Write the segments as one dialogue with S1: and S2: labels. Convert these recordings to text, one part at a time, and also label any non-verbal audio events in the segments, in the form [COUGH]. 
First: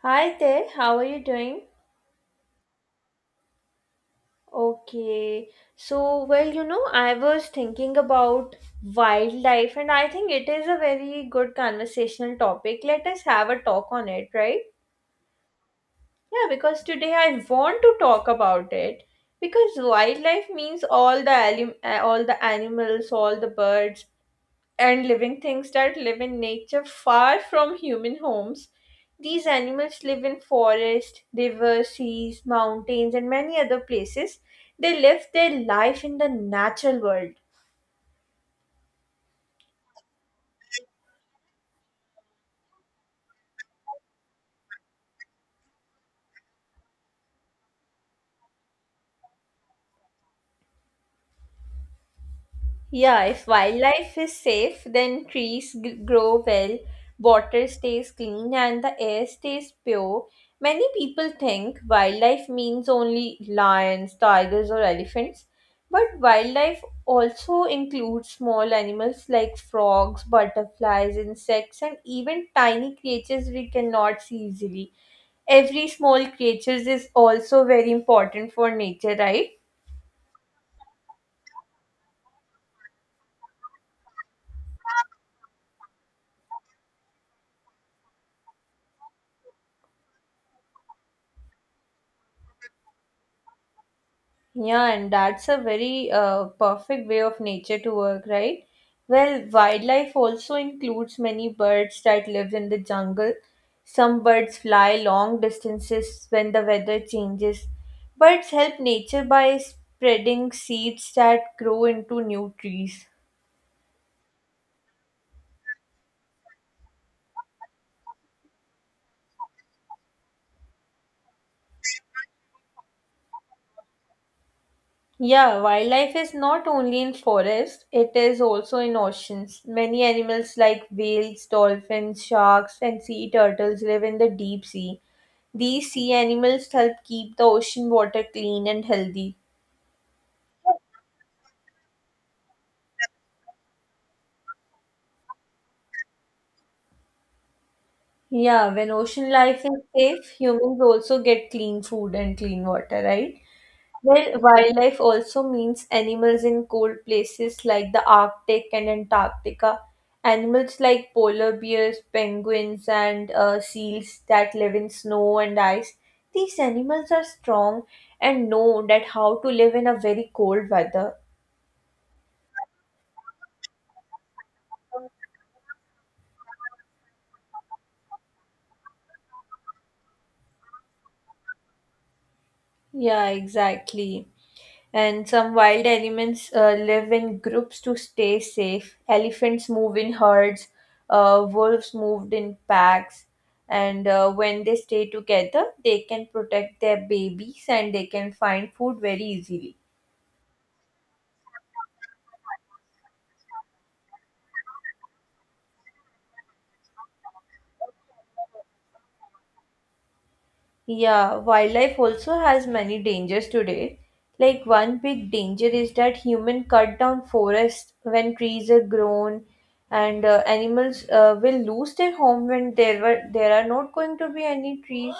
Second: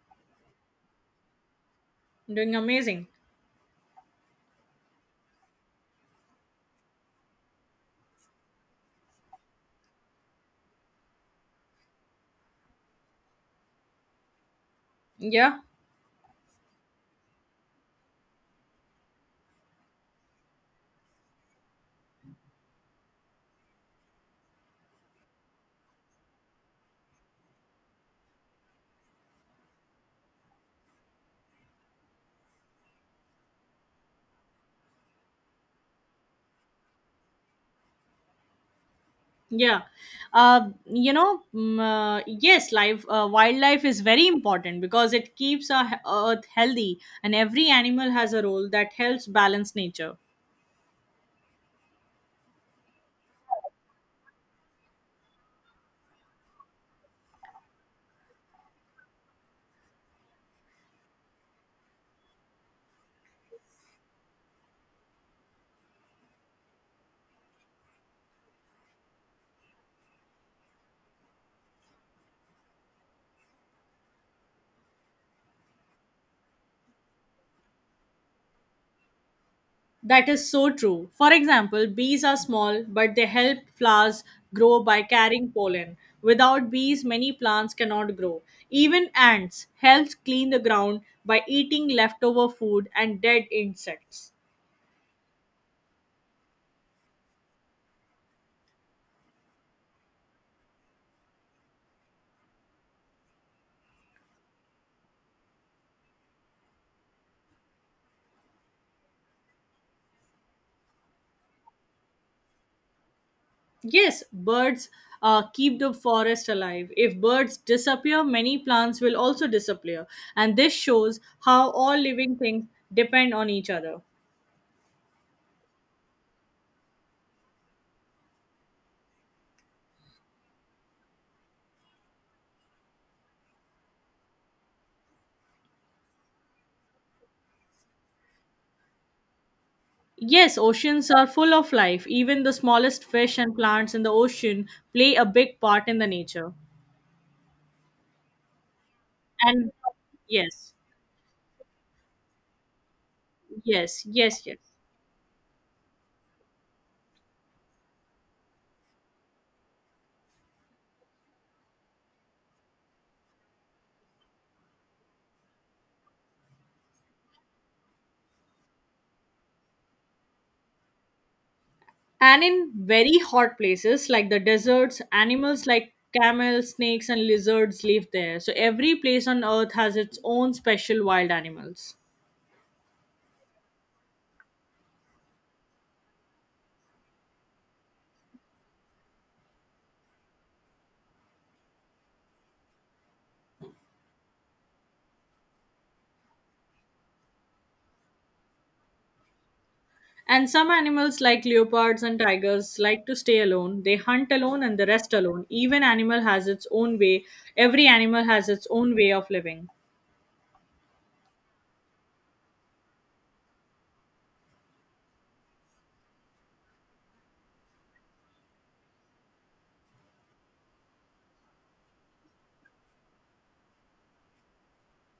S1: Hi there, how are you doing?
S2: Doing amazing.
S1: Okay, so well, I was thinking about wildlife, and I think it is a very good conversational topic. Let us have a talk on it, right?
S2: Yeah,
S1: Yeah, because today I want to talk about it because wildlife means all the all the animals, all the birds, and living things that live in nature far from human homes. These animals live in forests, rivers, seas, mountains, and many other places. They live their life in the natural world.
S2: yeah. Yes, life wildlife is very important because it keeps our earth healthy and every animal has a role that helps balance nature.
S1: Yeah, if wildlife is safe, then trees grow well, water stays clean, and the air stays pure. Many people think wildlife means only lions, tigers, or elephants, but wildlife also includes small animals like frogs, butterflies, insects, and even tiny creatures we cannot see easily. Every small creature is also very important for nature, right?
S2: That is so true. For example, bees are small but they help flowers grow by carrying pollen. Without bees, many plants cannot grow. Even ants help clean the ground by eating leftover food and dead insects.
S1: Yeah, and that's a very perfect way of nature to work, right? Well, wildlife also includes many birds that live in the jungle. Some birds fly long distances when the weather changes. Birds help nature by spreading seeds that grow into new trees.
S2: Yes, birds keep the forest alive. If birds disappear, many plants will also disappear. And this shows how all living things depend on each other.
S1: Yeah, wildlife is not only in forests, it is also in oceans. Many animals like whales, dolphins, sharks, and sea turtles live in the deep sea. These sea animals help keep the ocean water clean and healthy.
S2: Yes, oceans are full of life. Even the smallest fish and plants in the ocean play a big part in the nature.
S1: Yeah, when ocean life
S2: And
S1: is safe,
S2: yes,
S1: humans also get clean food and clean water, right?
S2: yes,
S1: Well,
S2: yes, yes.
S1: wildlife also means animals in cold places like the Arctic and Antarctica. Animals like polar bears, penguins, and seals that live in snow and ice. These animals are strong and know that how to live in a very cold weather.
S2: And in very hot places like the deserts, animals like camels, snakes, and lizards live there. So every place on earth has its own special wild animals.
S1: Yeah, exactly. And some wild elements live in groups to stay safe. Elephants move in herds, wolves moved in packs, and when they stay together, they can protect their babies and they can find food very easily.
S2: And some animals like leopards and tigers like to stay alone. They hunt alone and the rest alone. Even animal has its own way. Every animal has its own way of living.
S1: Yeah, wildlife also has many dangers today. Like one big danger is that human cut down forests when trees are grown, and animals will lose their home when there are not going to be any trees.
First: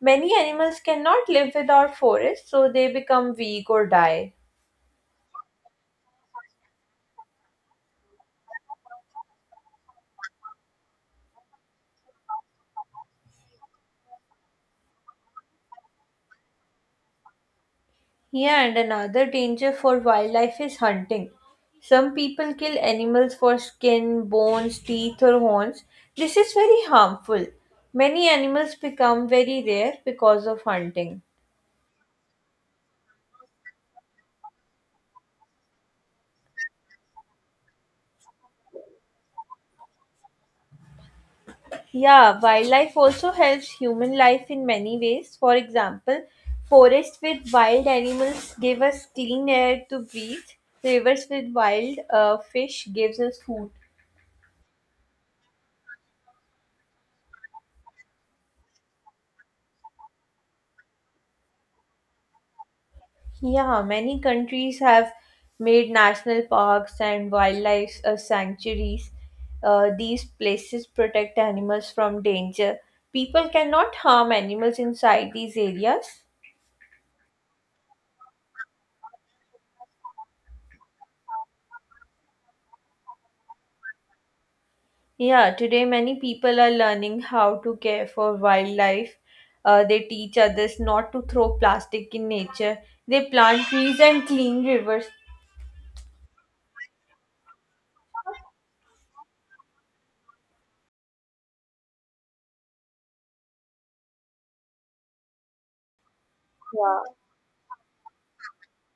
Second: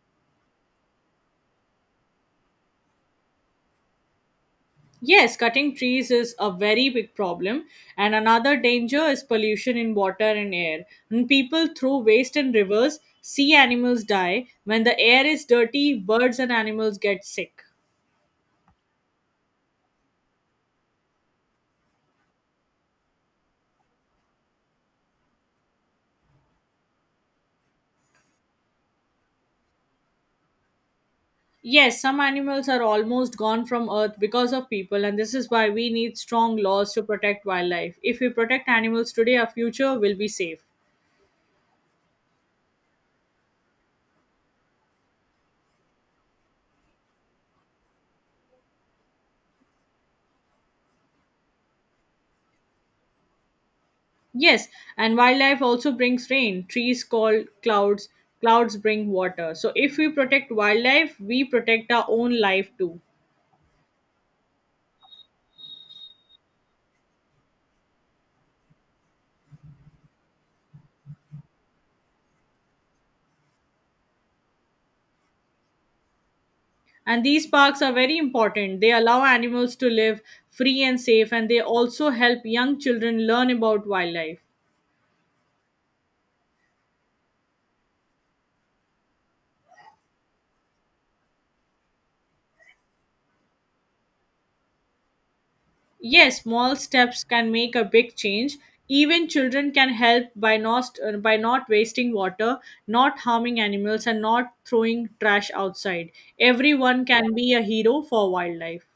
S1: Many animals cannot live without forests, so they become weak or die.
S2: Yes, cutting trees is a very big problem, and another danger is pollution in water and air. When people throw waste in rivers, sea animals die. When the air is dirty, birds and animals get sick.
S1: Yeah, and another danger for wildlife is hunting. Some people kill animals for skin, bones, teeth, or horns. This is very harmful. Many animals become very rare because of hunting.
S2: Yes, some animals are almost gone from earth because of people, and this is why we need strong laws to protect wildlife. If we protect animals today, our future will be safe.
S1: Yeah, wildlife also helps human life in many ways. For example, forests with wild animals give us clean air to breathe. Rivers with wild fish gives us food.
S2: Yes, and wildlife also brings rain. Trees call clouds, clouds bring water. So if we protect wildlife, we protect our own life too.
S1: Yeah, many countries have made national parks and wildlife sanctuaries. These places protect animals from danger. People cannot harm animals inside these areas.
S2: And these parks are very important. They allow animals to live free and safe, and they also help young children learn about wildlife.
S1: Yeah, today many people are learning how to care for wildlife. They teach others not to throw plastic in nature. They plant trees and clean rivers.
S2: Yes, small steps can make a big change. Even children can help by not wasting water, not harming animals, and not throwing trash outside. Everyone
S1: Yeah.
S2: can be a hero for wildlife.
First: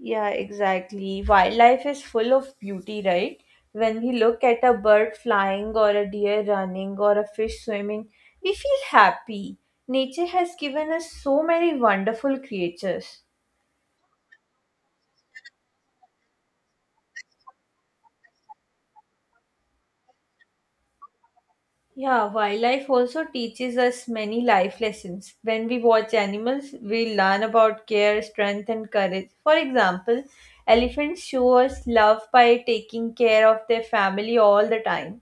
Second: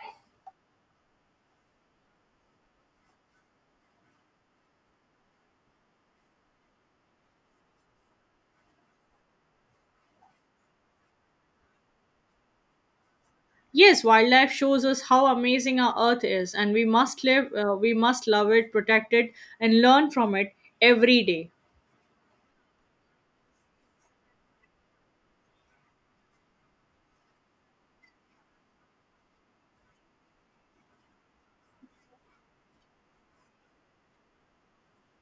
S1: Yeah, exactly. Wildlife is full of beauty, right? When we look at a bird flying or a deer running or a fish swimming, we feel happy. Nature has given us so many wonderful creatures.
S2: Yes, wildlife shows us how amazing our earth is, and we must love it, protect it, and learn from it every day.
S1: Yeah, wildlife also teaches us many life lessons. When we watch animals, we learn about care, strength, and courage. For example, elephants show us love by taking care of their family all the time.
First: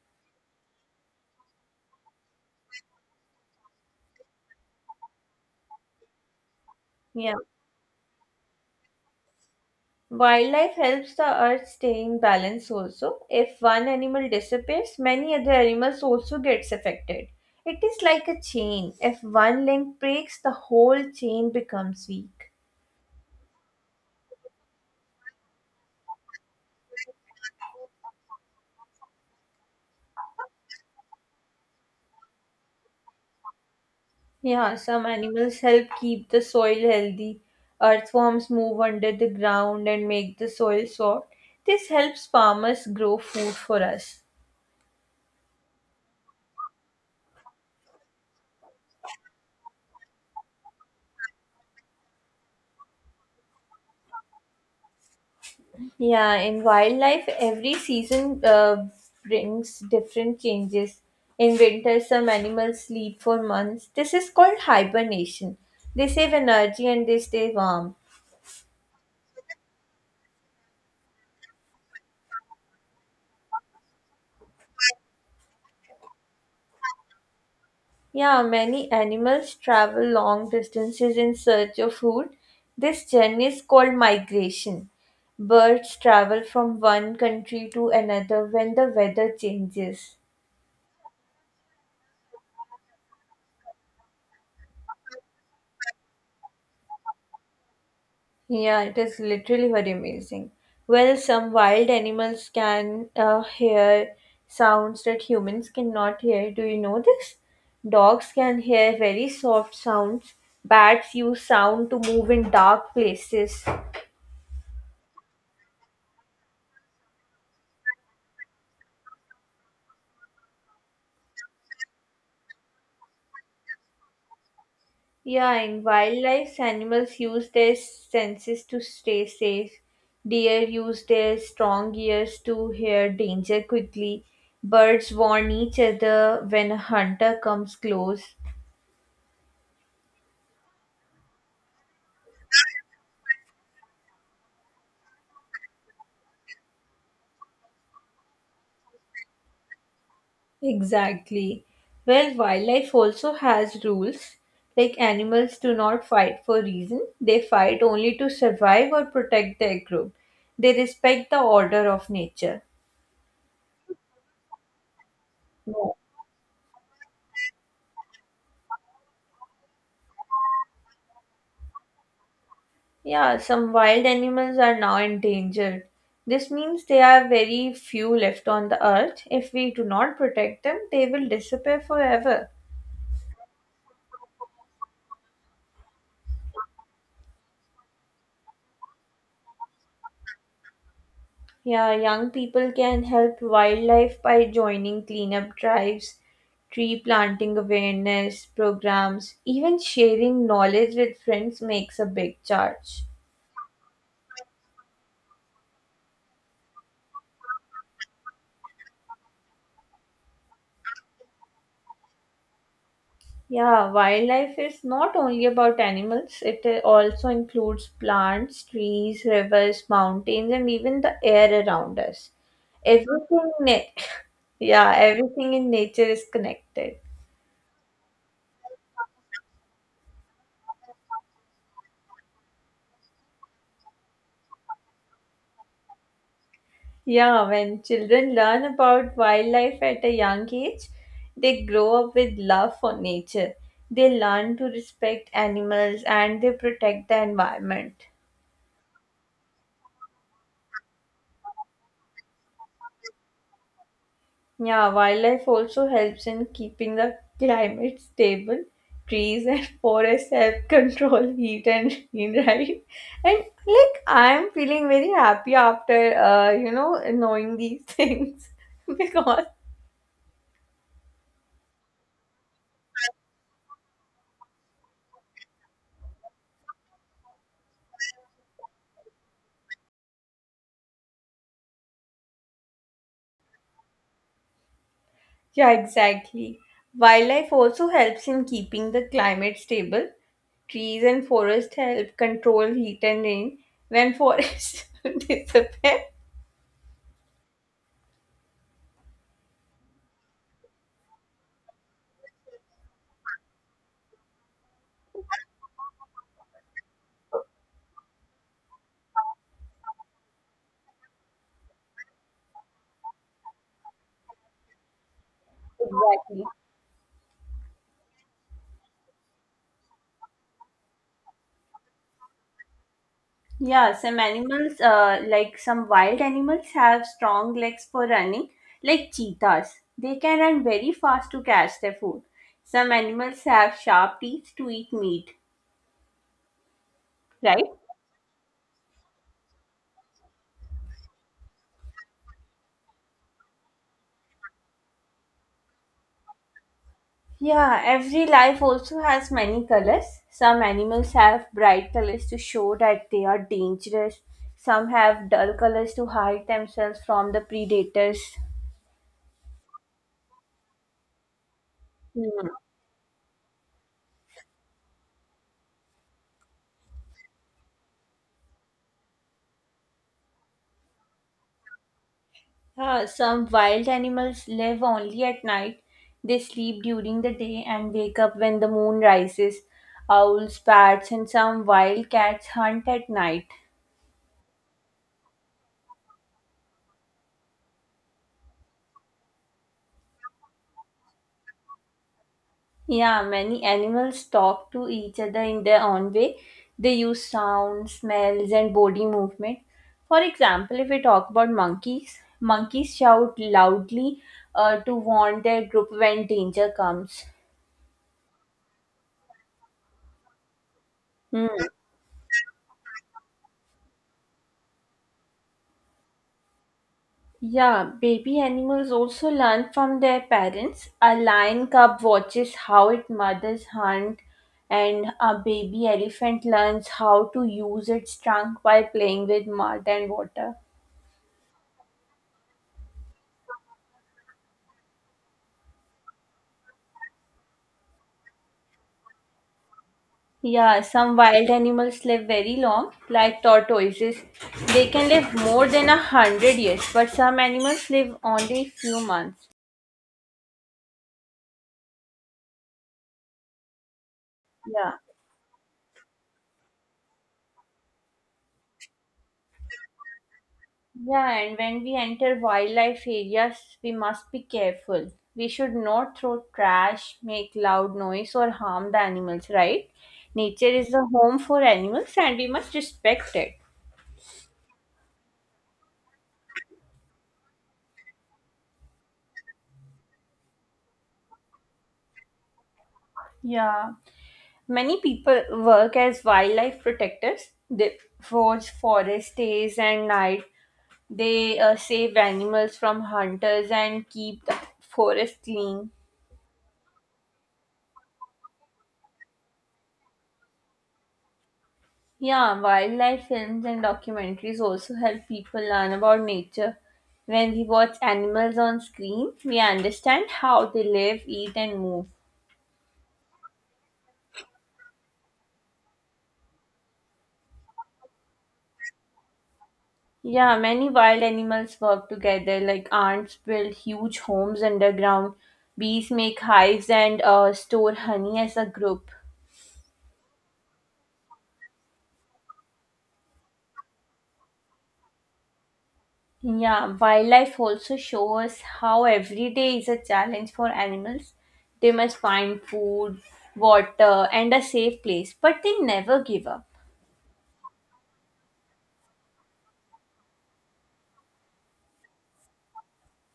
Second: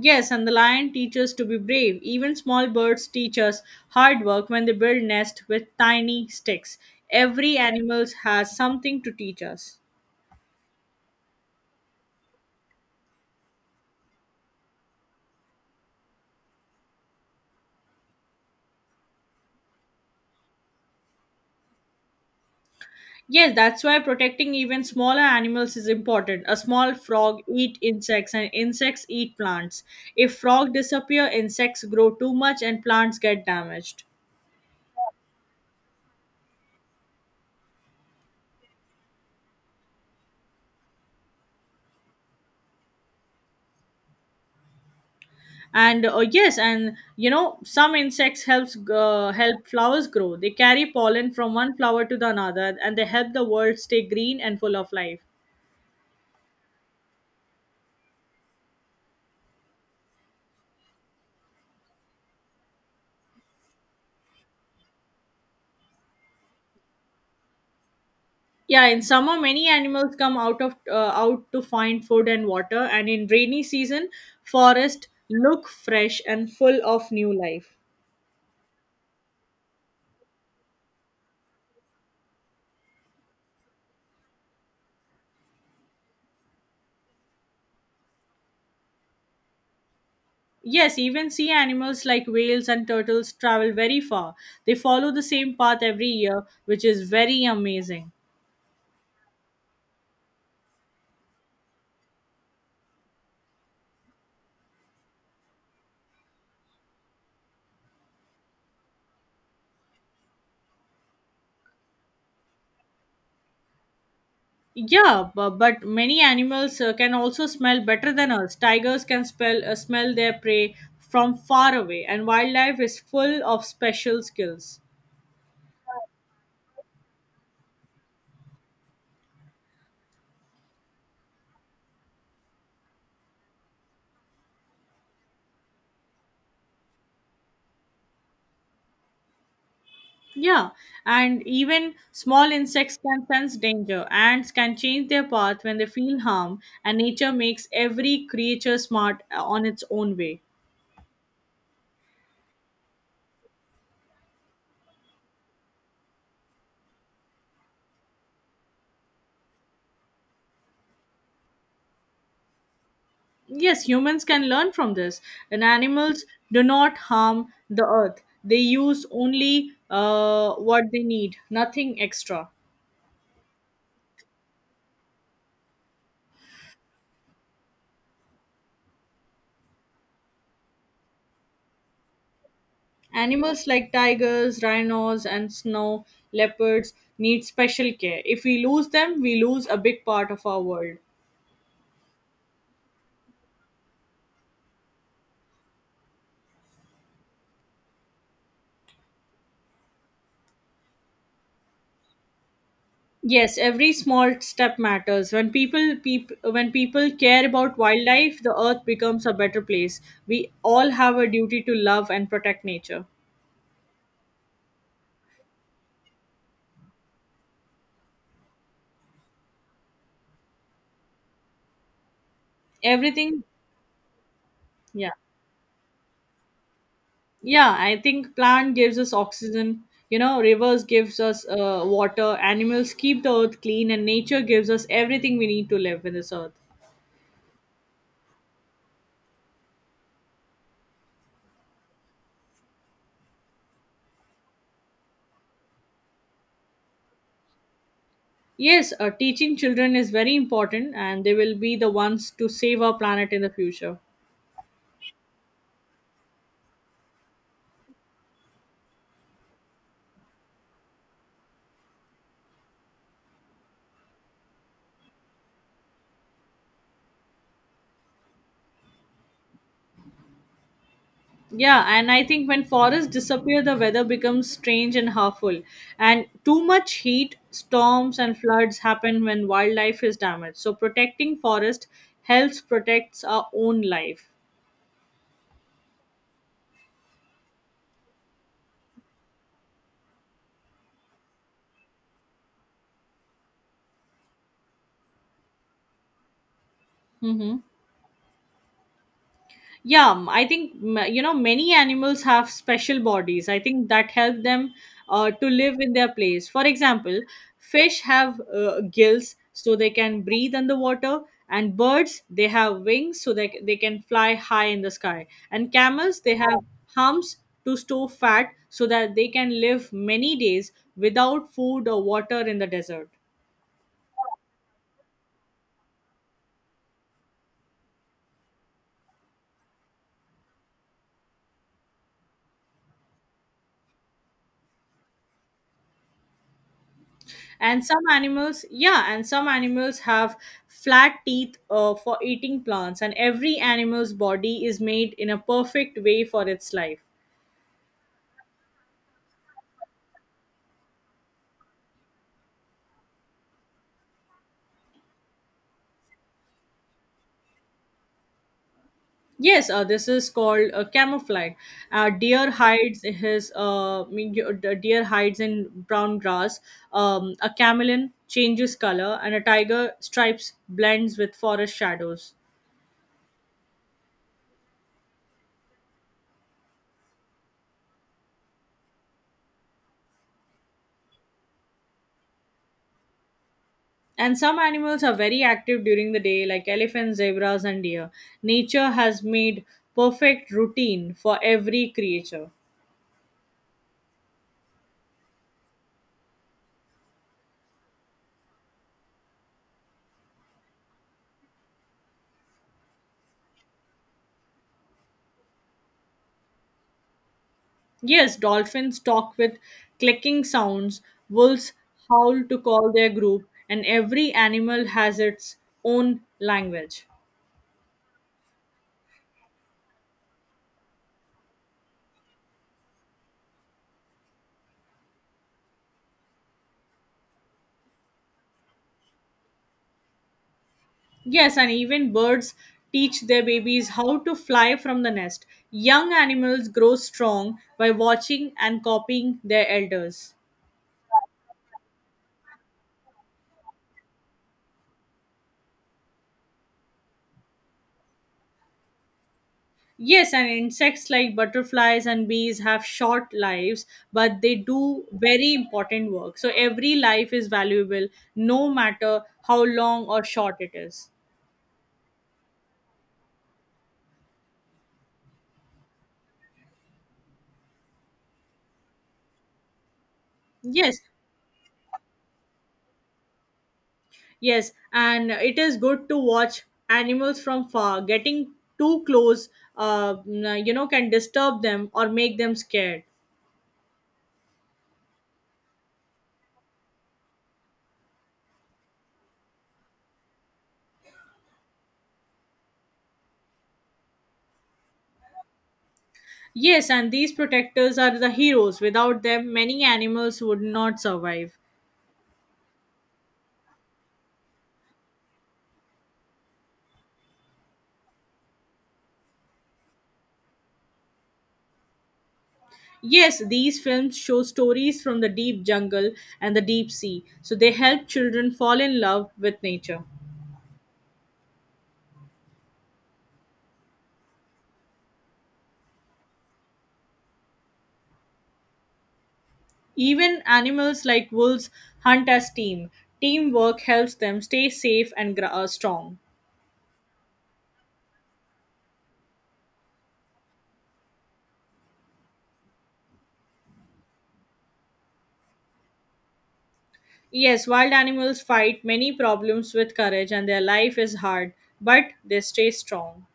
S2: Yes, and the lion teaches to be brave. Even small birds teach us hard work when they build nest with tiny sticks.
S1: Yeah.
S2: Every animal has something to teach us.
S1: Wildlife helps the earth staying balanced also. If one animal disappears, many other animals also gets affected. It is like a chain. If one link breaks, the whole chain becomes weak.
S2: Yes, that's why protecting even smaller animals is important. A small frog eat insects and insects eat plants. If frog disappear, insects grow too much and plants get damaged.
S1: Yeah, some animals help keep the soil healthy. Earthworms move under the ground and make the soil soft. This helps farmers grow food for us.
S2: And yes, and you know some insects help flowers grow. They carry pollen from one flower to the another, and they help the world stay green and full of life.
S1: Yeah, in wildlife, every season brings different changes. In winter, some animals sleep for months. This is called hibernation. They save energy and they stay warm.
S2: Yeah, in summer many animals come out of out to find food and water, and in rainy season forest look fresh and full of new life.
S1: Yeah, many animals travel long distances in search of food. This journey is called migration. Birds travel from one country to another when the weather changes.
S2: Yes, even sea animals like whales and turtles travel very far. They follow the same path every year, which is very amazing.
S1: Yeah, it is literally very amazing. Well, some wild animals can hear sounds that humans cannot hear. Do you know this? Dogs can hear very soft sounds. Bats use sound to move in dark places.
S2: Yeah, but many animals can also smell better than us. Tigers can smell their prey from far away, and wildlife is full of special skills.
S1: Yeah, in wildlife, animals use their senses to stay safe. Deer use their strong ears to hear danger quickly. Birds warn each other when a hunter comes close.
S2: Yeah, and even small insects can sense danger. Ants can change their path when they feel harm, and nature makes every creature smart on its own way.
S1: Exactly. Well, wildlife also has rules. Like animals do not fight for reason, they fight only to survive or protect their group. They respect the order of nature.
S2: Yes, humans can learn from this, and
S1: No.
S2: animals do not harm the earth. They use only what they need, nothing extra.
S1: Yeah, some wild animals are now endangered. This means there are very few left on the earth. If we do not protect them, they will disappear forever.
S2: Animals like tigers, rhinos, and snow leopards need special care. If we lose them, we lose a big part of our world.
S1: Yeah, young people can help wildlife by joining cleanup drives, tree planting awareness programs, even sharing knowledge with friends makes a big charge.
S2: Yes, every small step matters. When when people care about wildlife, the earth becomes a better place. We all have a duty to love and protect nature.
S1: Yeah, wildlife is not only about animals, it also includes plants, trees, rivers, mountains, and even the air around us.
S2: Everything,
S1: Everything, [LAUGHS] yeah,
S2: yeah.
S1: everything in nature is connected.
S2: Yeah, I think plant gives us oxygen, you know, rivers gives us water, animals keep the earth clean and nature gives us everything we need to live in this earth.
S1: Yeah, when children learn about wildlife at a young age, they grow up with love for nature. They learn to respect animals and they protect the environment.
S2: Yes, teaching children is very important and they will be the ones to save our planet in the future.
S1: Yeah, wildlife also helps in keeping the climate stable. Trees and [LAUGHS] forests help control heat and rain, right? And like I'm feeling very happy after knowing these things [LAUGHS] because
S2: Yeah, and I think when forests disappear, the weather becomes strange and harmful. And too much heat, storms, and floods happen when wildlife is damaged. So protecting forest helps protects our own life.
S1: yeah, exactly. Wildlife also helps in keeping the climate stable. Trees and forests help control heat and rain when forests [LAUGHS] disappear.
S2: Mm-hmm. Yeah, m- I think m- you know many animals have special bodies, I think, that help them to live in their place. For example, fish have gills so they can breathe underwater. And birds, they have wings so they can fly high in the sky. And camels, they
S1: Exactly.
S2: have humps to store fat so that they can live many days without food or water in the desert.
S1: Yeah, some animals, like some wild animals, have strong legs for running, like cheetahs. They can run very fast to catch their food. Some animals have sharp teeth to eat meat, right?
S2: And some animals yeah and some animals have flat teeth for eating plants, and every animal's body is made in a perfect way for its life.
S1: Yeah, every life also has many colors. Some animals have bright colors to show that they are dangerous. Some have dull colors to hide themselves from the predators.
S2: Yes, this is called camouflage.
S1: Hmm.
S2: Deer hides his mean, y- The deer hides in brown grass. A chameleon changes color, and a tiger stripes blends with forest shadows.
S1: Some wild animals live only at night. They sleep during the day and wake up when the moon rises. Owls, bats, and some wild cats hunt at night.
S2: And some animals are very active during the day, like elephants, zebras, and deer. Nature has made perfect routine for every creature.
S1: Yeah, many animals talk to each other in their own way. They use sound, smells, and body movement. For example, if we talk about monkeys, monkeys shout loudly to warn their group when danger comes.
S2: Yes, dolphins talk with clicking sounds,
S1: Hmm.
S2: wolves howl to call their group, and every animal has its own language.
S1: Yeah, baby animals also learn from their parents. A lion cub watches how its mothers hunt, and a baby elephant learns how to use its trunk by playing with mud and water.
S2: Yes, and even birds teach their babies how to fly from the nest. Young animals grow strong by watching and copying their elders.
S1: Yeah, some wild animals live very long, like tortoises. They can live more than 100 years, but some animals live only few months.
S2: Yes, and insects like butterflies and bees have short lives, but they
S1: Yeah.
S2: do very important work. So every life is valuable, no matter how long or short it is.
S1: Yeah, and when we enter wildlife areas, we must be careful. We should not throw trash, make loud noise, or harm the animals, right? Nature is
S2: Yes,
S1: the home for animals and we must respect it.
S2: yes, and it is good to watch animals from far. Getting too close, can disturb them or make them scared.
S1: Yeah. Many people work as wildlife protectors. They watch forest days and night. They save animals from hunters and keep the forest clean.
S2: Yes, and these protectors are the heroes. Without them, many animals would not survive.
S1: Yeah, wildlife films and documentaries also help people learn about nature. When we watch animals on screen, we understand how they live, eat, and move.
S2: Yes, these films show stories from the deep jungle and the deep sea, so they help children fall in love with nature.
S1: Yeah, many wild animals work together, like ants build huge homes underground, bees make hives and store honey as a group.
S2: Even animals like wolves hunt as team. Teamwork helps them stay safe and strong.
S1: Yeah, wildlife also shows how every day is a challenge for animals. They must find food, water, and a safe place, but they never give up.
S2: Yes, wild animals fight many problems with courage and their life is hard, but they stay strong.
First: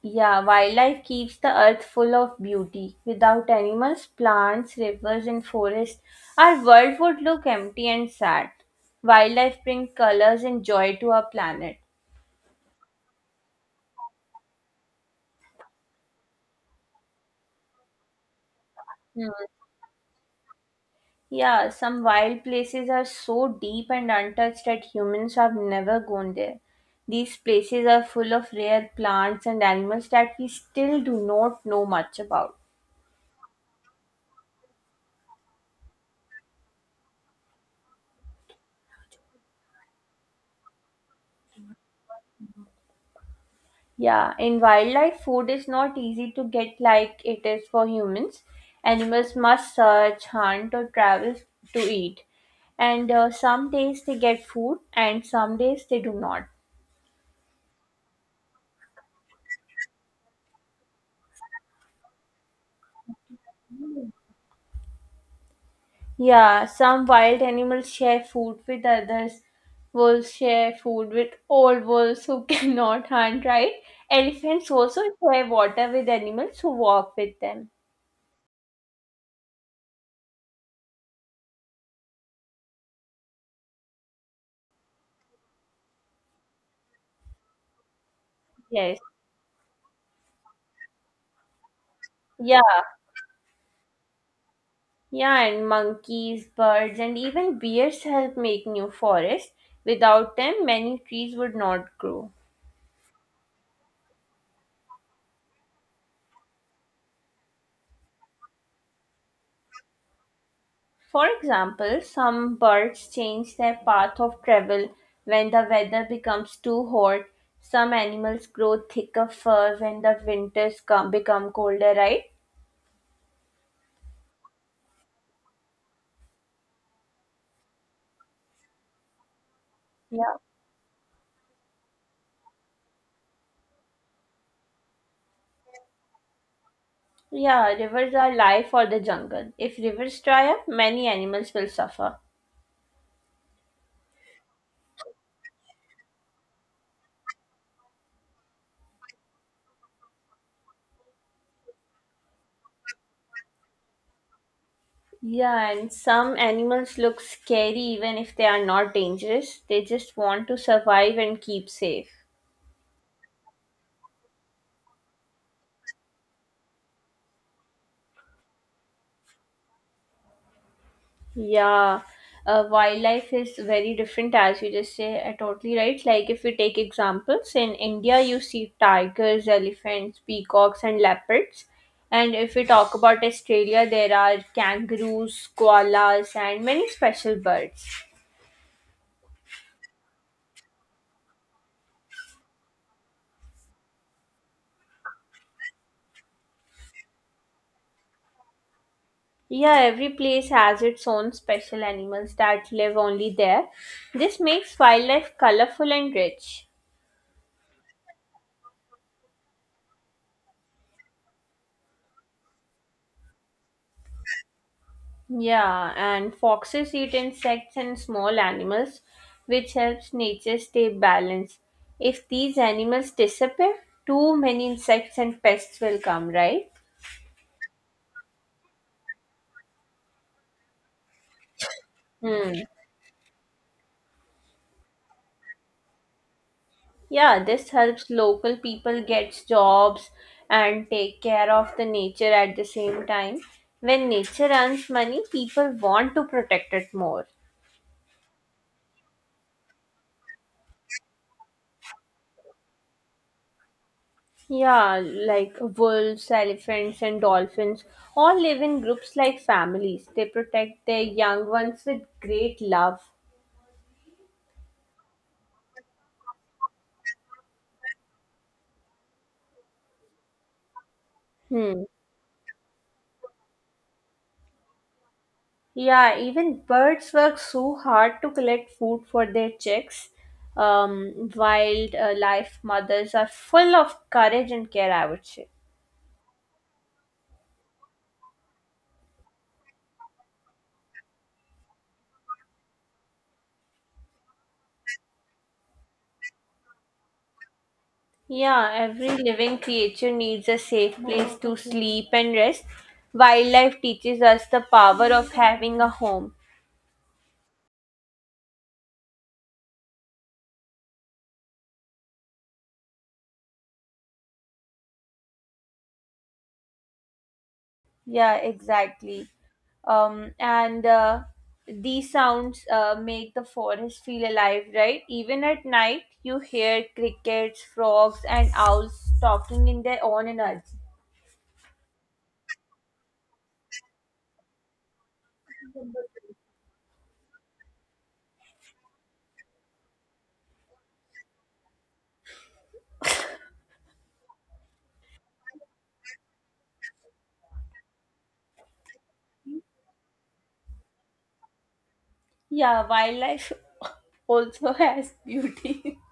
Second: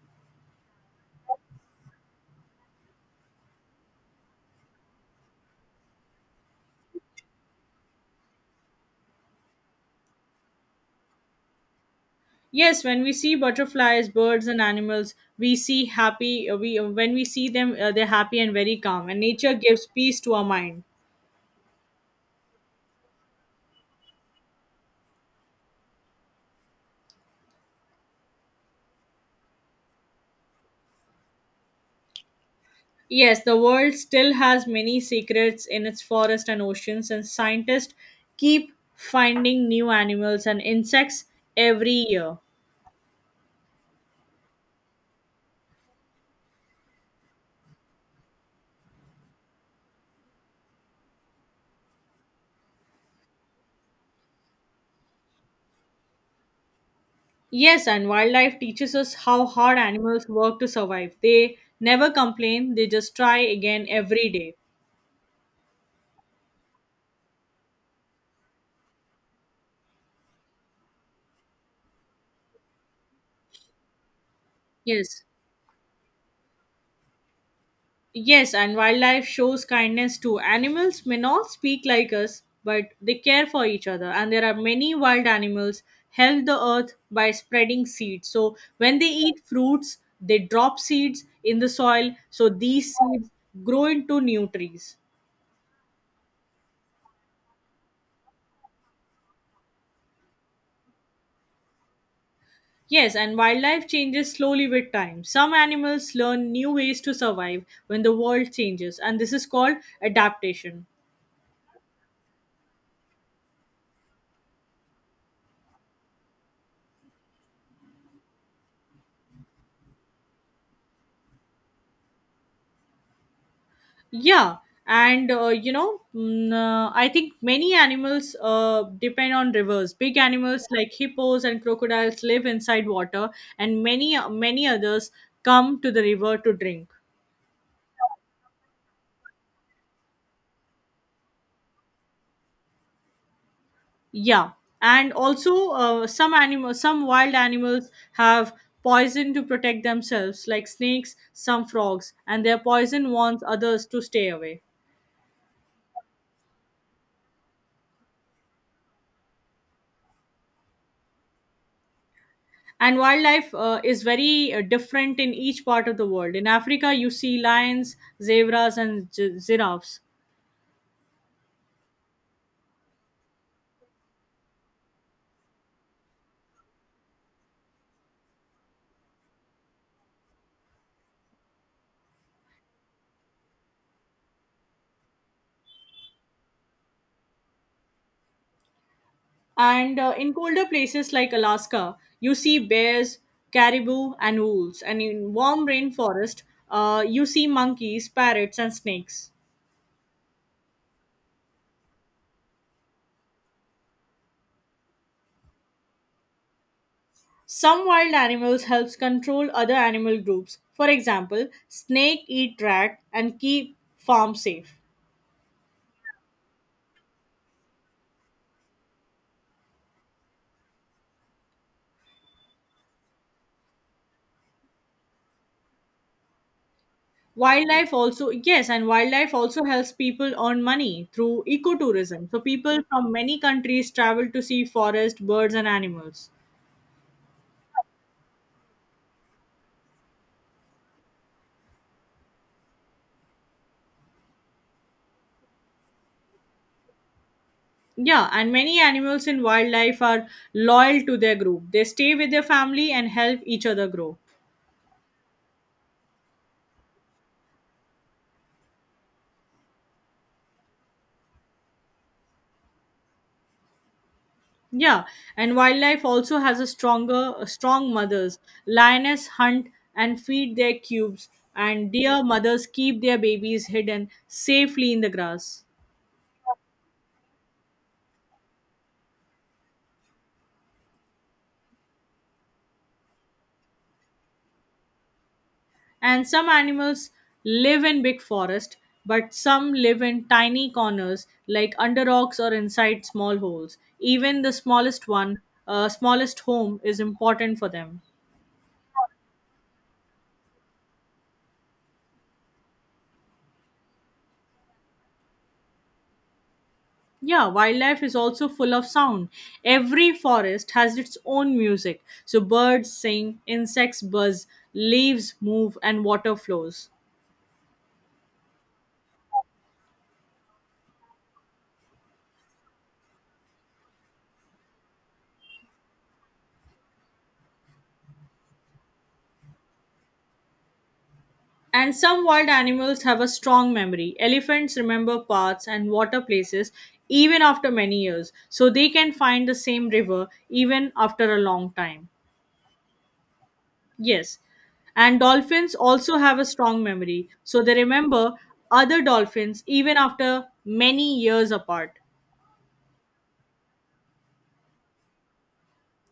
S1: Yeah, wildlife keeps the earth full of beauty. Without animals, plants, rivers, and forests, our world would look empty and sad. Wildlife brings colors and joy to our planet.
S2: Yes, when we see butterflies, birds, and animals, we see happy. We when we see them, they're happy and very calm, and
S1: Hmm.
S2: nature gives peace to our mind.
S1: Yeah, some wild places are so deep and untouched that humans have never gone there. These places are full of rare plants and animals that we still do not know much about.
S2: Yes, the world still has many secrets in its forests and oceans, and scientists keep finding new animals and insects every year.
S1: Yeah, in wildlife, food is not easy to get like it is for humans. Animals must search, hunt, or travel to eat. And some days they get food, and some days they do not.
S2: Yes, and wildlife teaches us how hard animals work to survive. They never complain, they just try again every day.
S1: Yeah, some wild animals share food with others. Wolves share food with old wolves who [LAUGHS] cannot hunt, right? Elephants also
S2: Yes.
S1: share water with animals who walk with them.
S2: Yes, and wildlife shows kindness too. Animals may not speak like us, but they care for each other. And there are many wild animals help the earth by spreading seeds. So
S1: Yes.
S2: when they eat fruits, they drop seeds in the soil. So
S1: Yeah.
S2: these seeds grow into new trees.
S1: Yeah, and monkeys, birds, and even bears help make new forests. Without them, many trees would not grow.
S2: Yes, and wildlife changes slowly with time. Some animals learn new ways to survive when the world changes, and this is called adaptation.
S1: For example, some birds change their path of travel when the weather becomes too hot. Some animals grow thicker fur when the winters become colder, right?
S2: Yeah, and I think many animals depend on rivers. Big
S1: Yeah.
S2: animals like hippos and crocodiles live inside water, and many many others come to the river to drink.
S1: Yeah, rivers are life for the jungle. If rivers dry up, many animals will suffer.
S2: Yeah, and also some wild animals have poison to protect themselves, like snakes, some frogs, and their poison warns others to stay away.
S1: Yeah, and some animals look scary even if they are not dangerous. They just want to survive and keep safe.
S2: And wildlife is very different in each part of the world. In Africa, you see lions, zebras, and giraffes.
S1: Yeah, wildlife is very different as you just say. Totally right. Like if we take examples in India, you see tigers, elephants, peacocks, and leopards. And if we talk about Australia, there are kangaroos, koalas, and many special birds.
S2: And in colder places like Alaska, you see bears, caribou, and wolves. And in warm rainforest, you see monkeys, parrots, and snakes.
S1: Yeah, every place has its own special animals that live only there. This makes wildlife colorful and rich.
S2: Some wild animals helps control other animal groups. For example, snake eat rat and keep farm safe.
S1: Yeah, and foxes eat insects and small animals, which helps nature stay balanced. If these animals disappear, too many insects and pests will come, right?
S2: Wildlife also helps people earn money through ecotourism. So
S1: Hmm.
S2: people from many countries travel to see forest, birds, and animals.
S1: Yeah, this helps local people get jobs and take care of the nature at the same time. When nature earns money, people want to protect it more.
S2: Yeah, and many animals in wildlife are loyal to their group. They stay with their family and help each other grow.
S1: Yeah, like wolves, elephants, and dolphins all live in groups like families. They protect their young ones with great love.
S2: Yeah, and wildlife also has a strong mothers. Lioness hunt and feed their cubes,
S1: Hmm.
S2: and deer mothers keep their babies hidden safely in the grass.
S1: Yeah, even birds work so hard to collect food for their chicks. Wild life mothers are full of courage and care, I would say.
S2: And some animals live in big forest, but some live in tiny corners like under rocks or inside small holes. Even the smallest one, smallest home is important for them.
S1: Yeah, every living creature needs a safe place to sleep and rest. Wildlife teaches us the power of having a home.
S2: Yeah, wildlife is also full of sound. Every forest has its own music. So birds sing, insects buzz, leaves move and water flows.
S1: Yeah, exactly. And These sounds make the forest feel alive, right? Even at night, you hear crickets, frogs, and owls talking in their own energy.
S2: And some wild animals have a strong memory. Elephants remember paths and water places even after many years, so they can find the same river even after a long time. Yes. And dolphins also have a strong memory, so they remember other dolphins even after many years apart.
S1: Yeah, wildlife [LAUGHS] also has beauty. [LAUGHS]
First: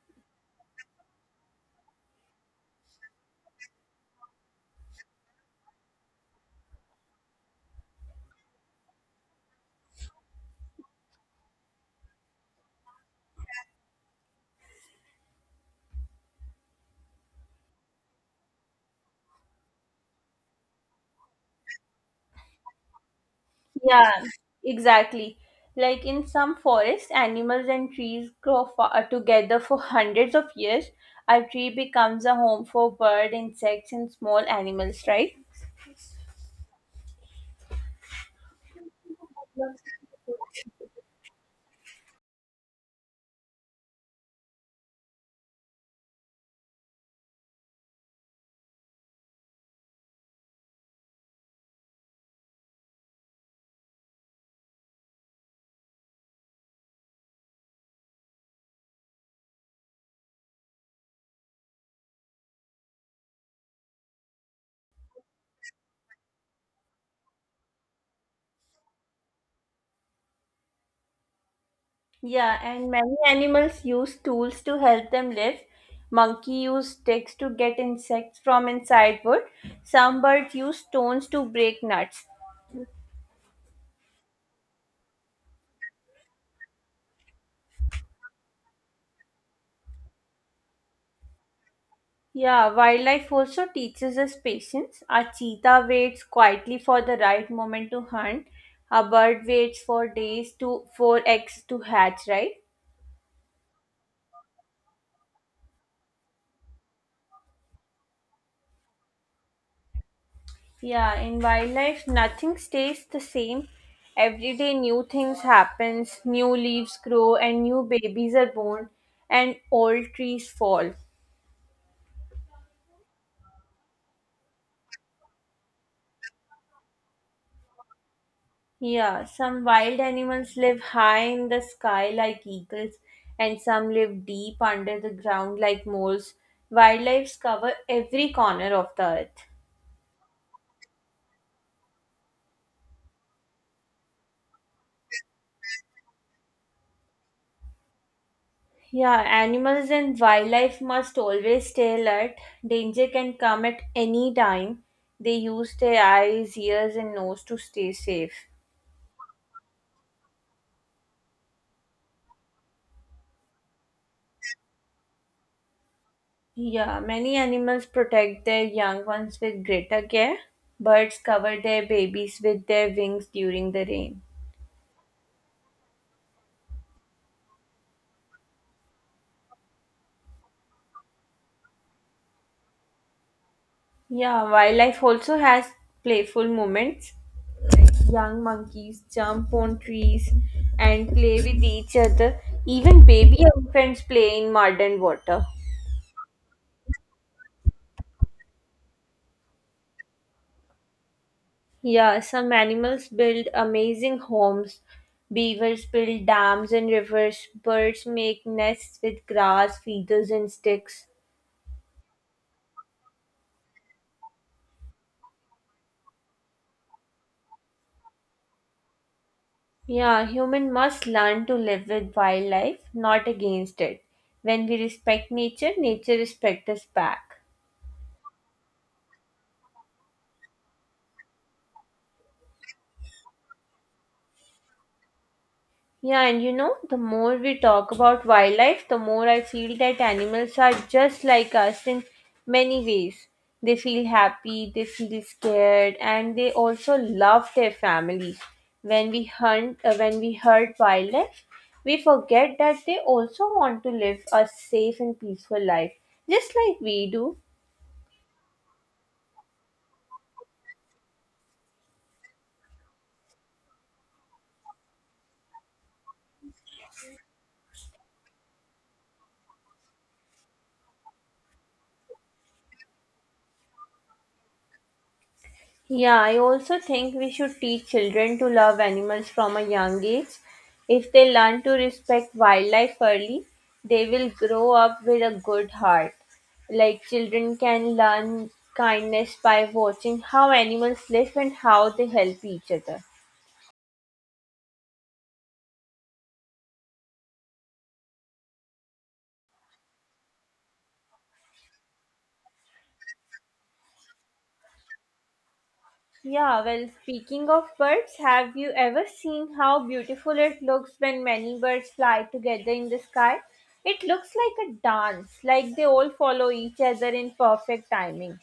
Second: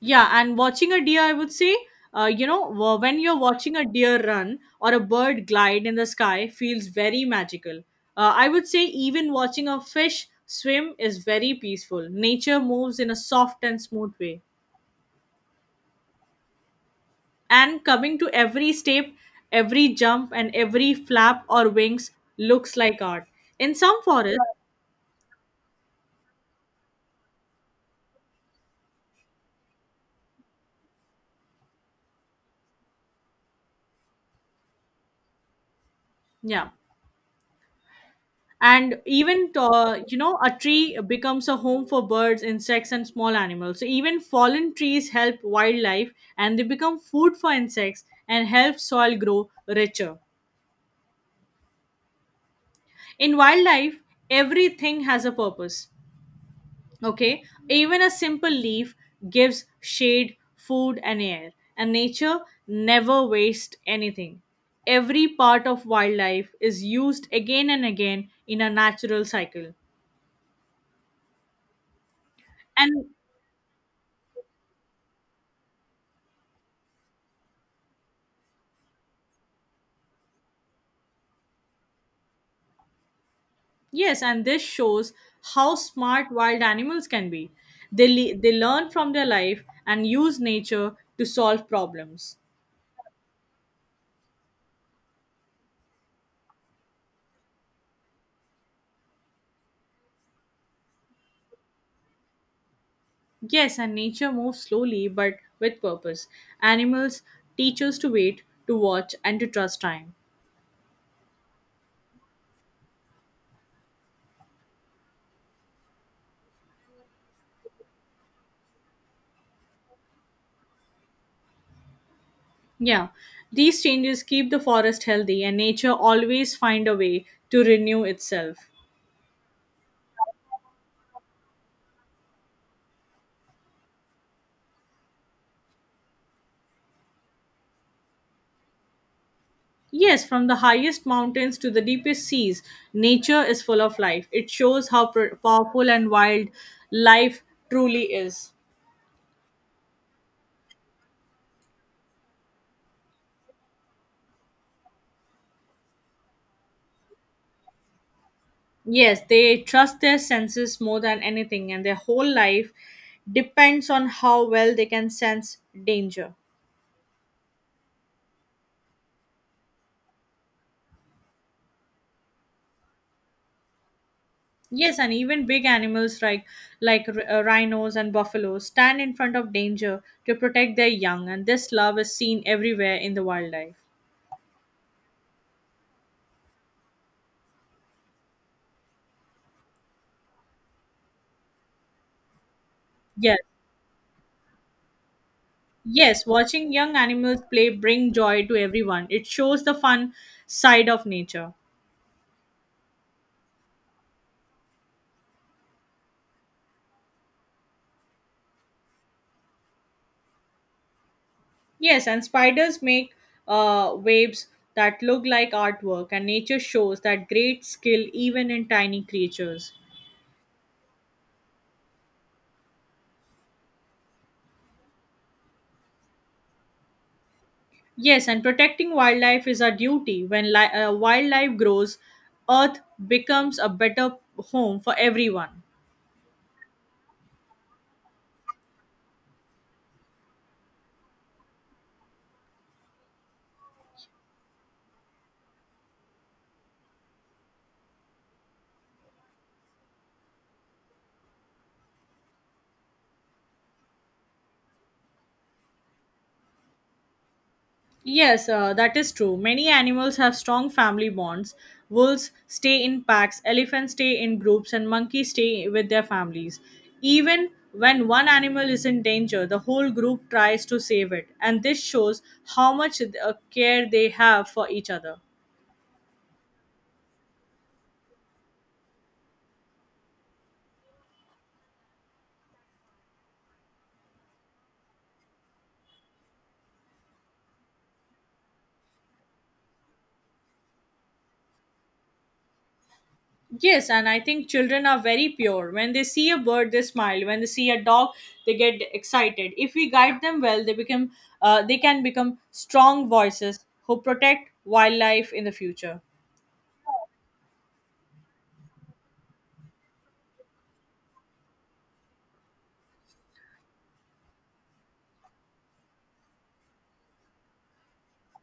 S2: Yeah, and watching a deer, I would say, when you're watching a deer run or a bird glide in the sky, feels very magical. I would say even watching a fish swim is very peaceful. Nature moves in a soft and smooth way. And coming to every step, every jump, and every flap or wings looks like art. In some
S1: Yeah,
S2: forests,
S1: exactly. Like in some forests, animals and trees grow together for hundreds of years. A tree becomes a home for bird, insects, and small animals, right?
S2: yeah, and even a tree becomes a home for birds, insects, and small animals. So even fallen trees help wildlife, and they become food for insects and help soil grow richer. In wildlife, everything has a purpose. Okay, even a simple leaf gives shade, food, and air. And nature never wastes anything. Every part of wildlife is used again and again in a natural cycle.
S1: Yeah, and
S2: And
S1: many animals use tools to help them live. Monkey use sticks to get insects from inside wood. Some birds use stones to break nuts.
S2: Yes, and this shows how smart wild animals can be. They learn from their life and use nature to solve problems.
S1: Yeah, wildlife also teaches us patience. A cheetah waits quietly for the right moment to hunt. A bird waits for days to for eggs to hatch, right?
S2: Yes, and nature moves slowly but with purpose. Animals teach us to wait, to watch, and to trust time.
S1: Yeah, in wildlife, nothing stays the same. Every day, new things happens, new leaves grow, and new babies are born, and old trees fall.
S2: Yeah, these changes keep the forest healthy, and nature always find a way to renew itself.
S1: Yeah, some wild animals live high in the sky like eagles, and some live deep under the ground like moles. Wildlife's cover every corner of the earth.
S2: Yes, from the highest mountains to the deepest seas, nature is full of life. It shows how powerful and wild life truly is.
S1: Yeah, animals and wildlife must always stay alert. Danger can come at any time. They use their eyes, ears, and nose to stay safe.
S2: Yes, they trust their senses more than anything, and their whole life depends on how well they can sense danger.
S1: Yeah, many animals protect their young ones with greater care. Birds cover their babies with their wings during the rain.
S2: Yes, and even big animals like like rhinos and buffaloes stand in front of danger to protect their young, and this love is seen everywhere in the wildlife.
S1: Yeah, wildlife also has playful moments. Young monkeys jump on trees and play with each other. Even
S2: Yes.
S1: baby elephants play in mud and water.
S2: Yes, watching young animals play bring joy to everyone. It shows the fun side of nature.
S1: Yeah, some animals build amazing homes. Beavers build dams and rivers. Birds make nests with grass, feathers, and sticks.
S2: Yes, and spiders make waves that look like artwork, and nature shows that great skill even in tiny creatures.
S1: Yeah, human must learn to live with wildlife, not against it. When we respect nature, nature respects us back.
S2: Yes, and protecting wildlife is our duty. When wildlife grows, Earth becomes a better home for everyone.
S1: Yeah, and you know, the more we talk about wildlife, the more I feel that animals are just like us in many ways. They feel happy, they feel scared, and they also love their families. When we hurt wildlife, we forget that they also want to live a safe and peaceful life, just like we do.
S2: Yes, that is true. Many animals have strong family bonds. Wolves stay in packs, elephants stay in groups, and monkeys stay with their families. Even when one animal is in danger, the whole group tries to save it, and this shows how much care they have for each other.
S1: Yeah, I also think we should teach children to love animals from a young age. If they learn to respect wildlife early, they will grow up with a good heart. Like children can learn kindness by watching how animals live and how they help each other.
S2: Yes, and I think children are very pure. When they see a bird, they smile. When they see a dog, they get excited. If we guide them well, they can become strong voices who protect wildlife in the future.
S1: Yeah, well, speaking of birds, have you ever seen how beautiful it looks when many birds fly together in the sky? It looks like a dance, like they all follow each other in perfect timing.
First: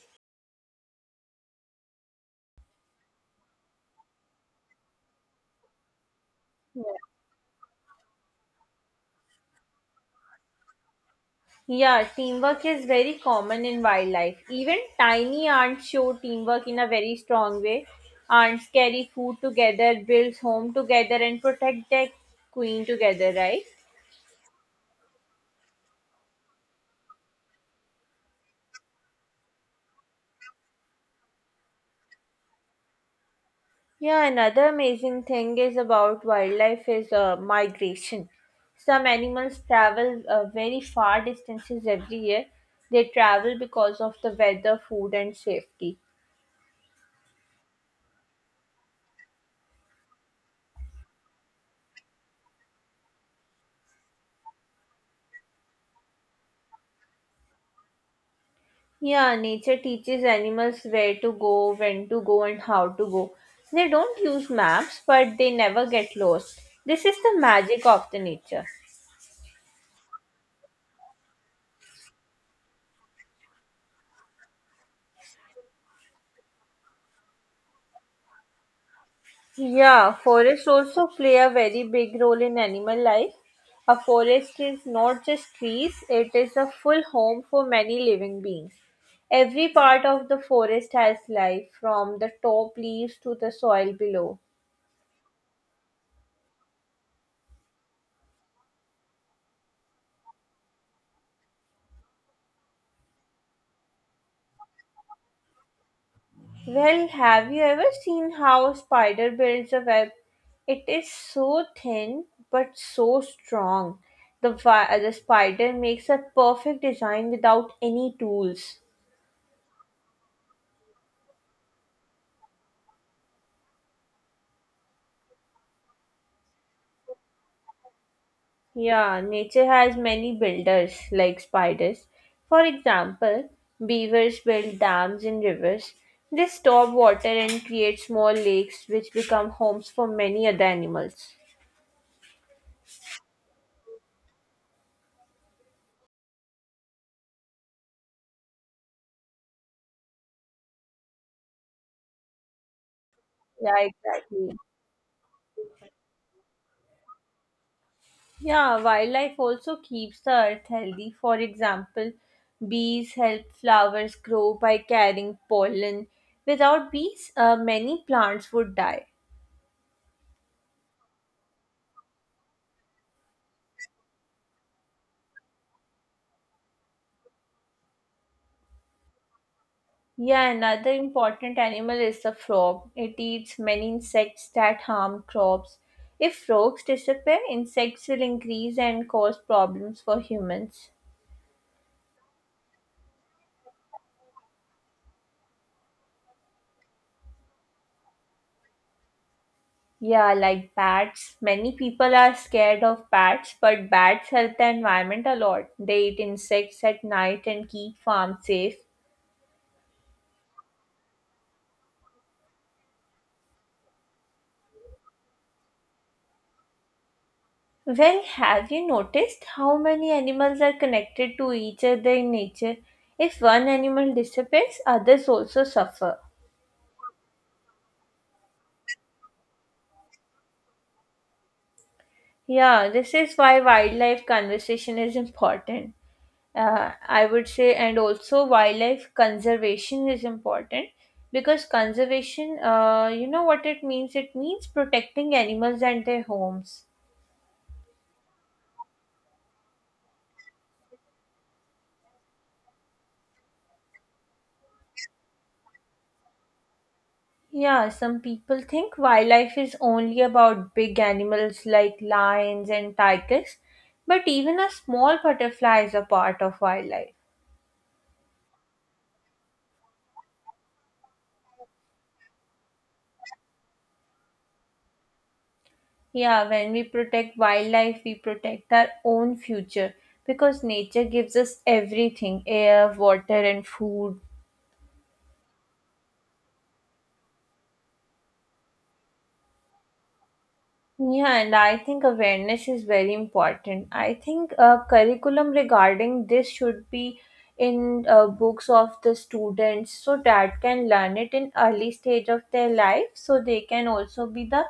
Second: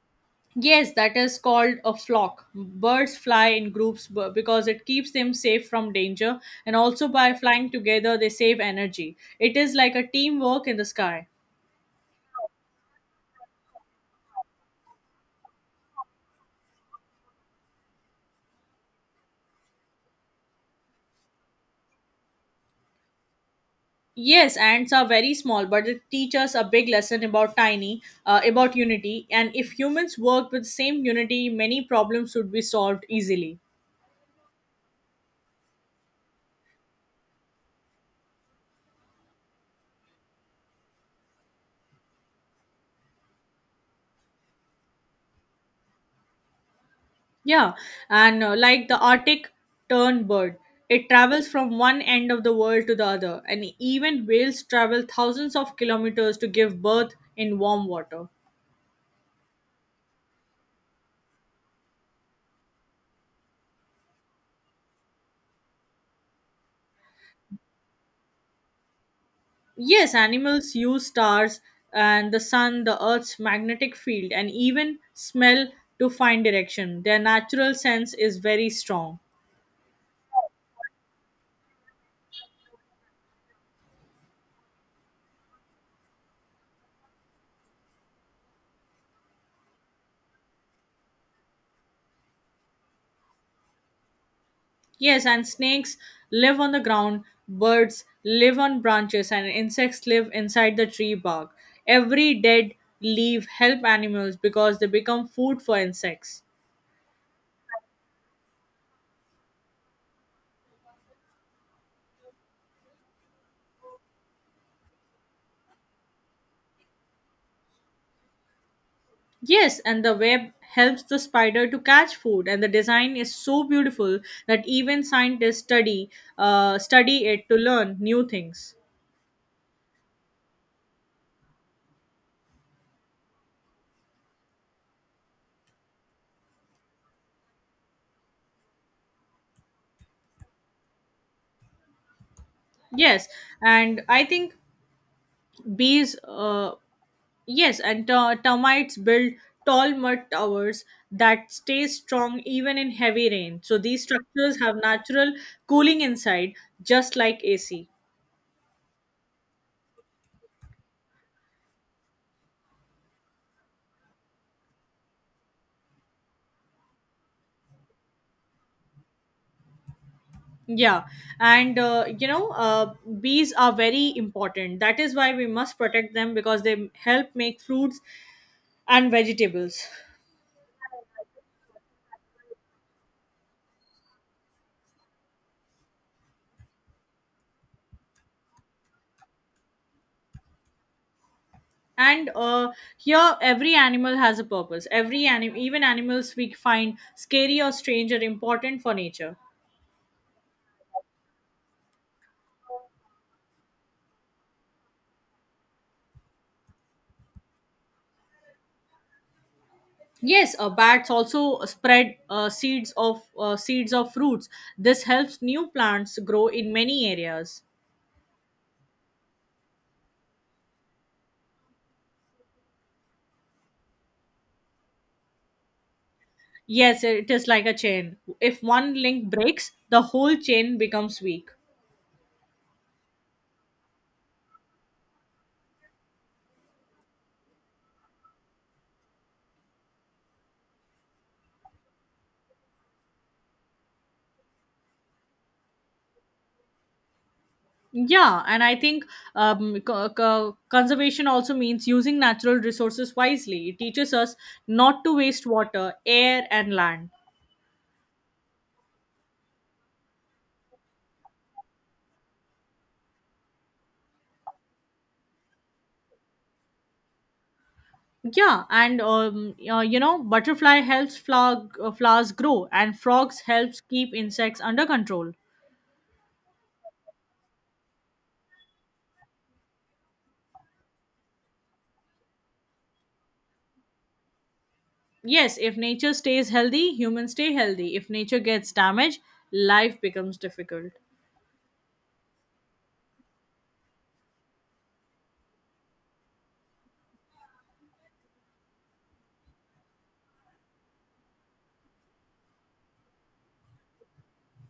S2: Yes, that is called a flock. Birds fly in groups because it keeps them safe from danger, and
S1: Yeah,
S2: also by flying together, they save energy. It is like a teamwork in the sky.
S1: Yeah, teamwork is very common in wildlife. Even tiny ants show teamwork in a very strong way. Ants carry food together, build home together, and protect their queen together, right?
S2: Yes, ants are very small, but it teaches a big lesson about about unity. And if humans worked with same unity, many problems would be solved easily.
S1: Yeah, another amazing thing is about wildlife is migration. Some animals travel very far distances every year. They travel because of the weather, food, and safety.
S2: Yeah, and like the Arctic tern bird, it travels from one end of the world to the other, and even whales travel thousands of kilometers to give birth in warm water.
S1: Yeah, nature teaches animals where to go, when to go, and how to go. They don't use maps, but they never get lost. This is the magic of the nature.
S2: Yes, animals use stars and the sun, the earth's magnetic field, and even smell to find direction. Their natural sense is very strong.
S1: Yeah, forests also play a very big role in animal life. A forest is not just trees, it is a full home for many living beings. Every part of the forest has life, from the top leaves to the soil below.
S2: Yes, and snakes live on the ground, birds live on branches, and insects live inside the tree bark. Every dead leaf help animals because they become food for insects.
S1: Well, have you ever seen how a spider builds a web? It is so thin but so strong. The spider makes a perfect design without any tools.
S2: Yes, and the web helps the spider to catch food, and the design is so beautiful that even scientists study it to learn new things.
S1: Yeah, nature has many builders like spiders. For example, beavers build dams in rivers. They store water and create small lakes which become homes for many other animals.
S2: Yes, and I think bees. Yes, and termites build tall mud towers that stay strong even in heavy rain.
S1: Yeah,
S2: So these
S1: exactly.
S2: structures have natural cooling inside, just like AC.
S1: Yeah, wildlife also keeps the earth healthy. For example, bees help flowers grow by carrying pollen. Without bees, many plants would die.
S2: Yeah, and bees are very important. That is why we must protect them because they help make fruits and vegetables.
S1: Yeah, another important animal is the frog. It eats many insects that harm crops. If frogs disappear, insects will increase and cause problems for humans.
S2: And here, every animal has a purpose. Every animal, even animals we find scary or strange, are important for nature.
S1: Yeah, like bats. Many people are scared of bats, but bats help the environment a lot. They eat insects at night and keep farms safe.
S2: Yes, bats also spread seeds of fruits. This helps new plants grow in many areas.
S1: Well, have you noticed how many animals are connected to each other in nature? If one animal disappears, others also suffer.
S2: Yes, it is like a chain. If one link breaks, the whole chain becomes weak.
S1: Yeah, this is why wildlife conversation is important. I would say, and also wildlife conservation is important because conservation, you know what it means? It means protecting animals and their homes.
S2: Yeah, and I think conservation also means using natural resources wisely. It teaches us not to waste water, air, and land.
S1: Yeah, some people think wildlife is only about big animals like lions and tigers, but even a small butterfly is a part of wildlife.
S2: Yeah, and butterfly helps flowers grow, and frogs helps keep insects under control.
S1: Yeah, when we protect wildlife, we protect our own future because nature gives us everything air, water, and food.
S2: Yes, if nature stays healthy, humans stay healthy. If nature gets damaged, life becomes difficult.
S1: Yeah, and I think awareness is very important. I think curriculum regarding this should be in books of the students so that can learn it in early stage of their life so they can also be the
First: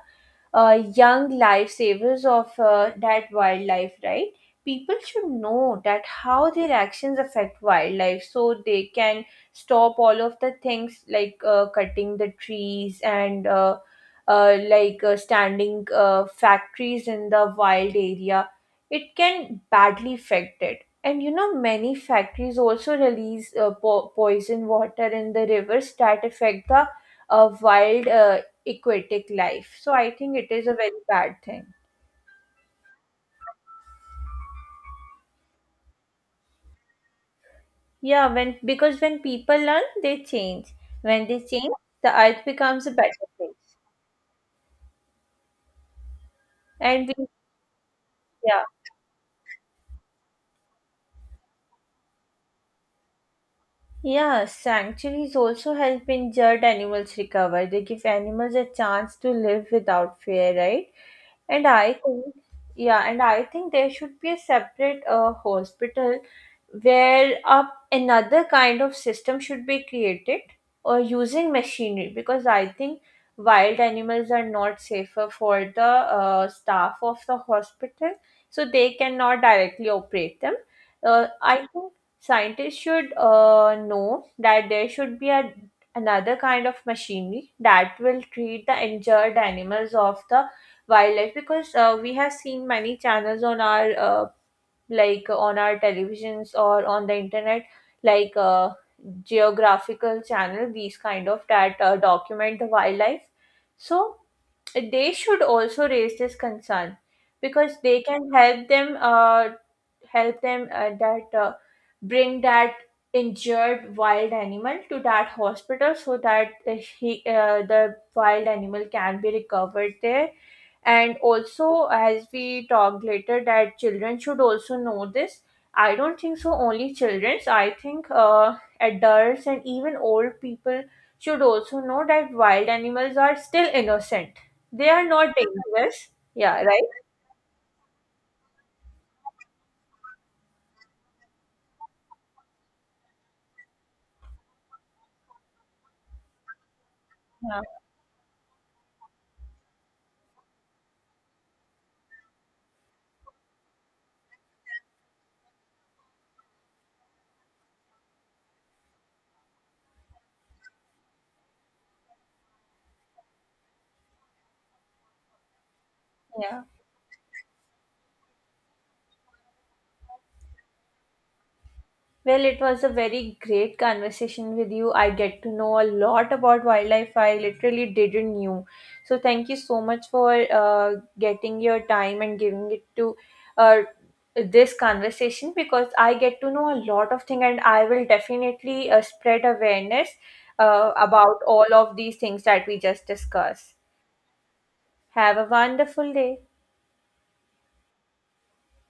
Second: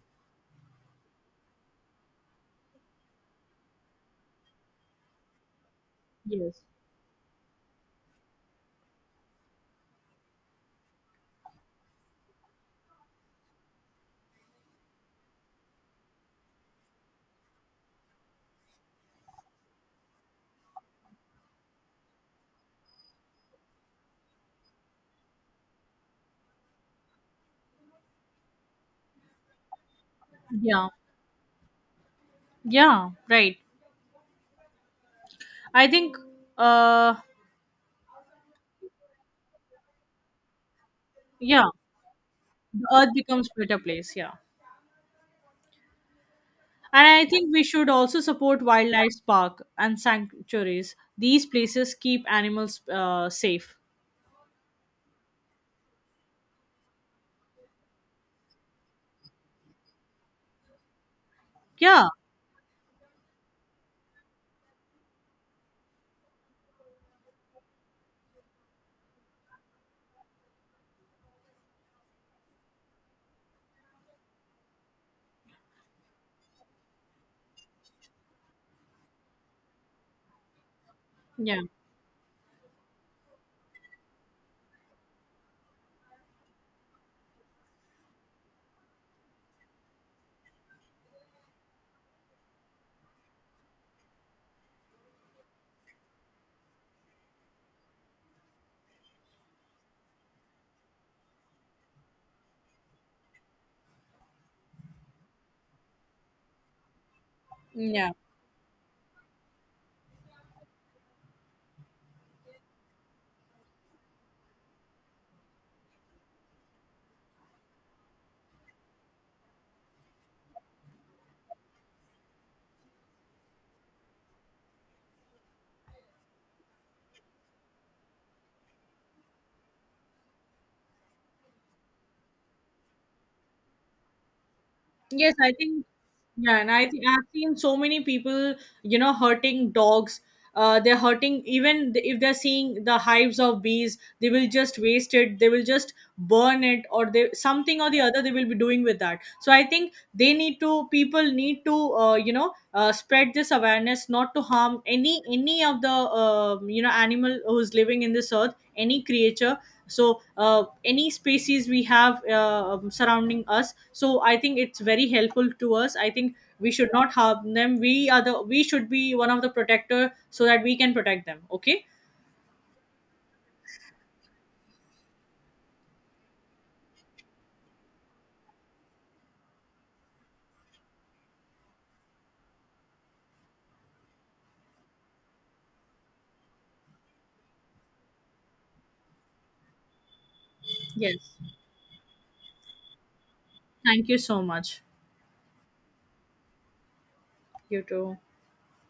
S1: young lifesavers of that wildlife, right? People should know that how
S2: Yes.
S1: their actions affect wildlife so they can stop all of the things like cutting the trees and standing factories in the wild area. It can badly affect it. And you know, many factories also release poison water in the rivers that affect the wild aquatic life. So I think it is a
S2: Yeah.
S1: very bad thing.
S2: Yeah. Right. I think. Uh.
S1: Yeah, when because when people learn, they change. When they
S2: Yeah.
S1: change, the earth becomes
S2: The
S1: a
S2: earth
S1: better
S2: becomes
S1: place.
S2: better place. Yeah. And
S1: And we,
S2: I think we should also support
S1: yeah,
S2: wildlife park and sanctuaries. These places keep animals safe.
S1: yeah, sanctuaries also help injured animals recover. They give animals a chance to live without fear, right? And I
S2: Yeah,
S1: think, yeah, and I think there should be a separate hospital where up another kind of system should be created or using machinery because I think wild animals are not safer for the staff of the hospital, so they cannot directly operate them.
S2: yeah,
S1: I think scientists should know that there should be a another kind of machinery that will treat the injured animals of the wildlife because we have seen many channels on our like on our televisions or on the internet like geographical channel these kind of that document the wildlife so they should also raise this concern because they
S2: yeah.
S1: can help them that bring that injured wild animal to that hospital so that the wild animal can be recovered there and also as we talked later that children should also know this I don't think so only childrens I think adults and even old people should also know that wild animals are still innocent they are not
S2: Yes,
S1: dangerous
S2: yeah,
S1: yeah
S2: and I
S1: right
S2: think I've seen so many people, you know, hurting dogs. They're hurting even if they're seeing the hives of bees, they will just waste it. They will just burn it, or they
S1: yeah,
S2: something or the other they will be doing with that. So I think they need to people need to spread this awareness not to harm any of the animal who's living in this earth, any creature. So any species we have surrounding us. So I think it's very helpful to us. I think
S1: yeah.
S2: we should not harm them. We are the We should be one of the protector so that we can protect them. Okay,
S1: Well, it was a very great conversation with you. I get to know a lot about wildlife I literally didn't knew. So thank you so much for getting your time and giving it to uh, this conversation because I get to know a lot of things and I will definitely spread awareness
S2: yes,
S1: about all of these things that we just discussed.
S2: thank you so much.
S1: Have a wonderful day.
S2: You too.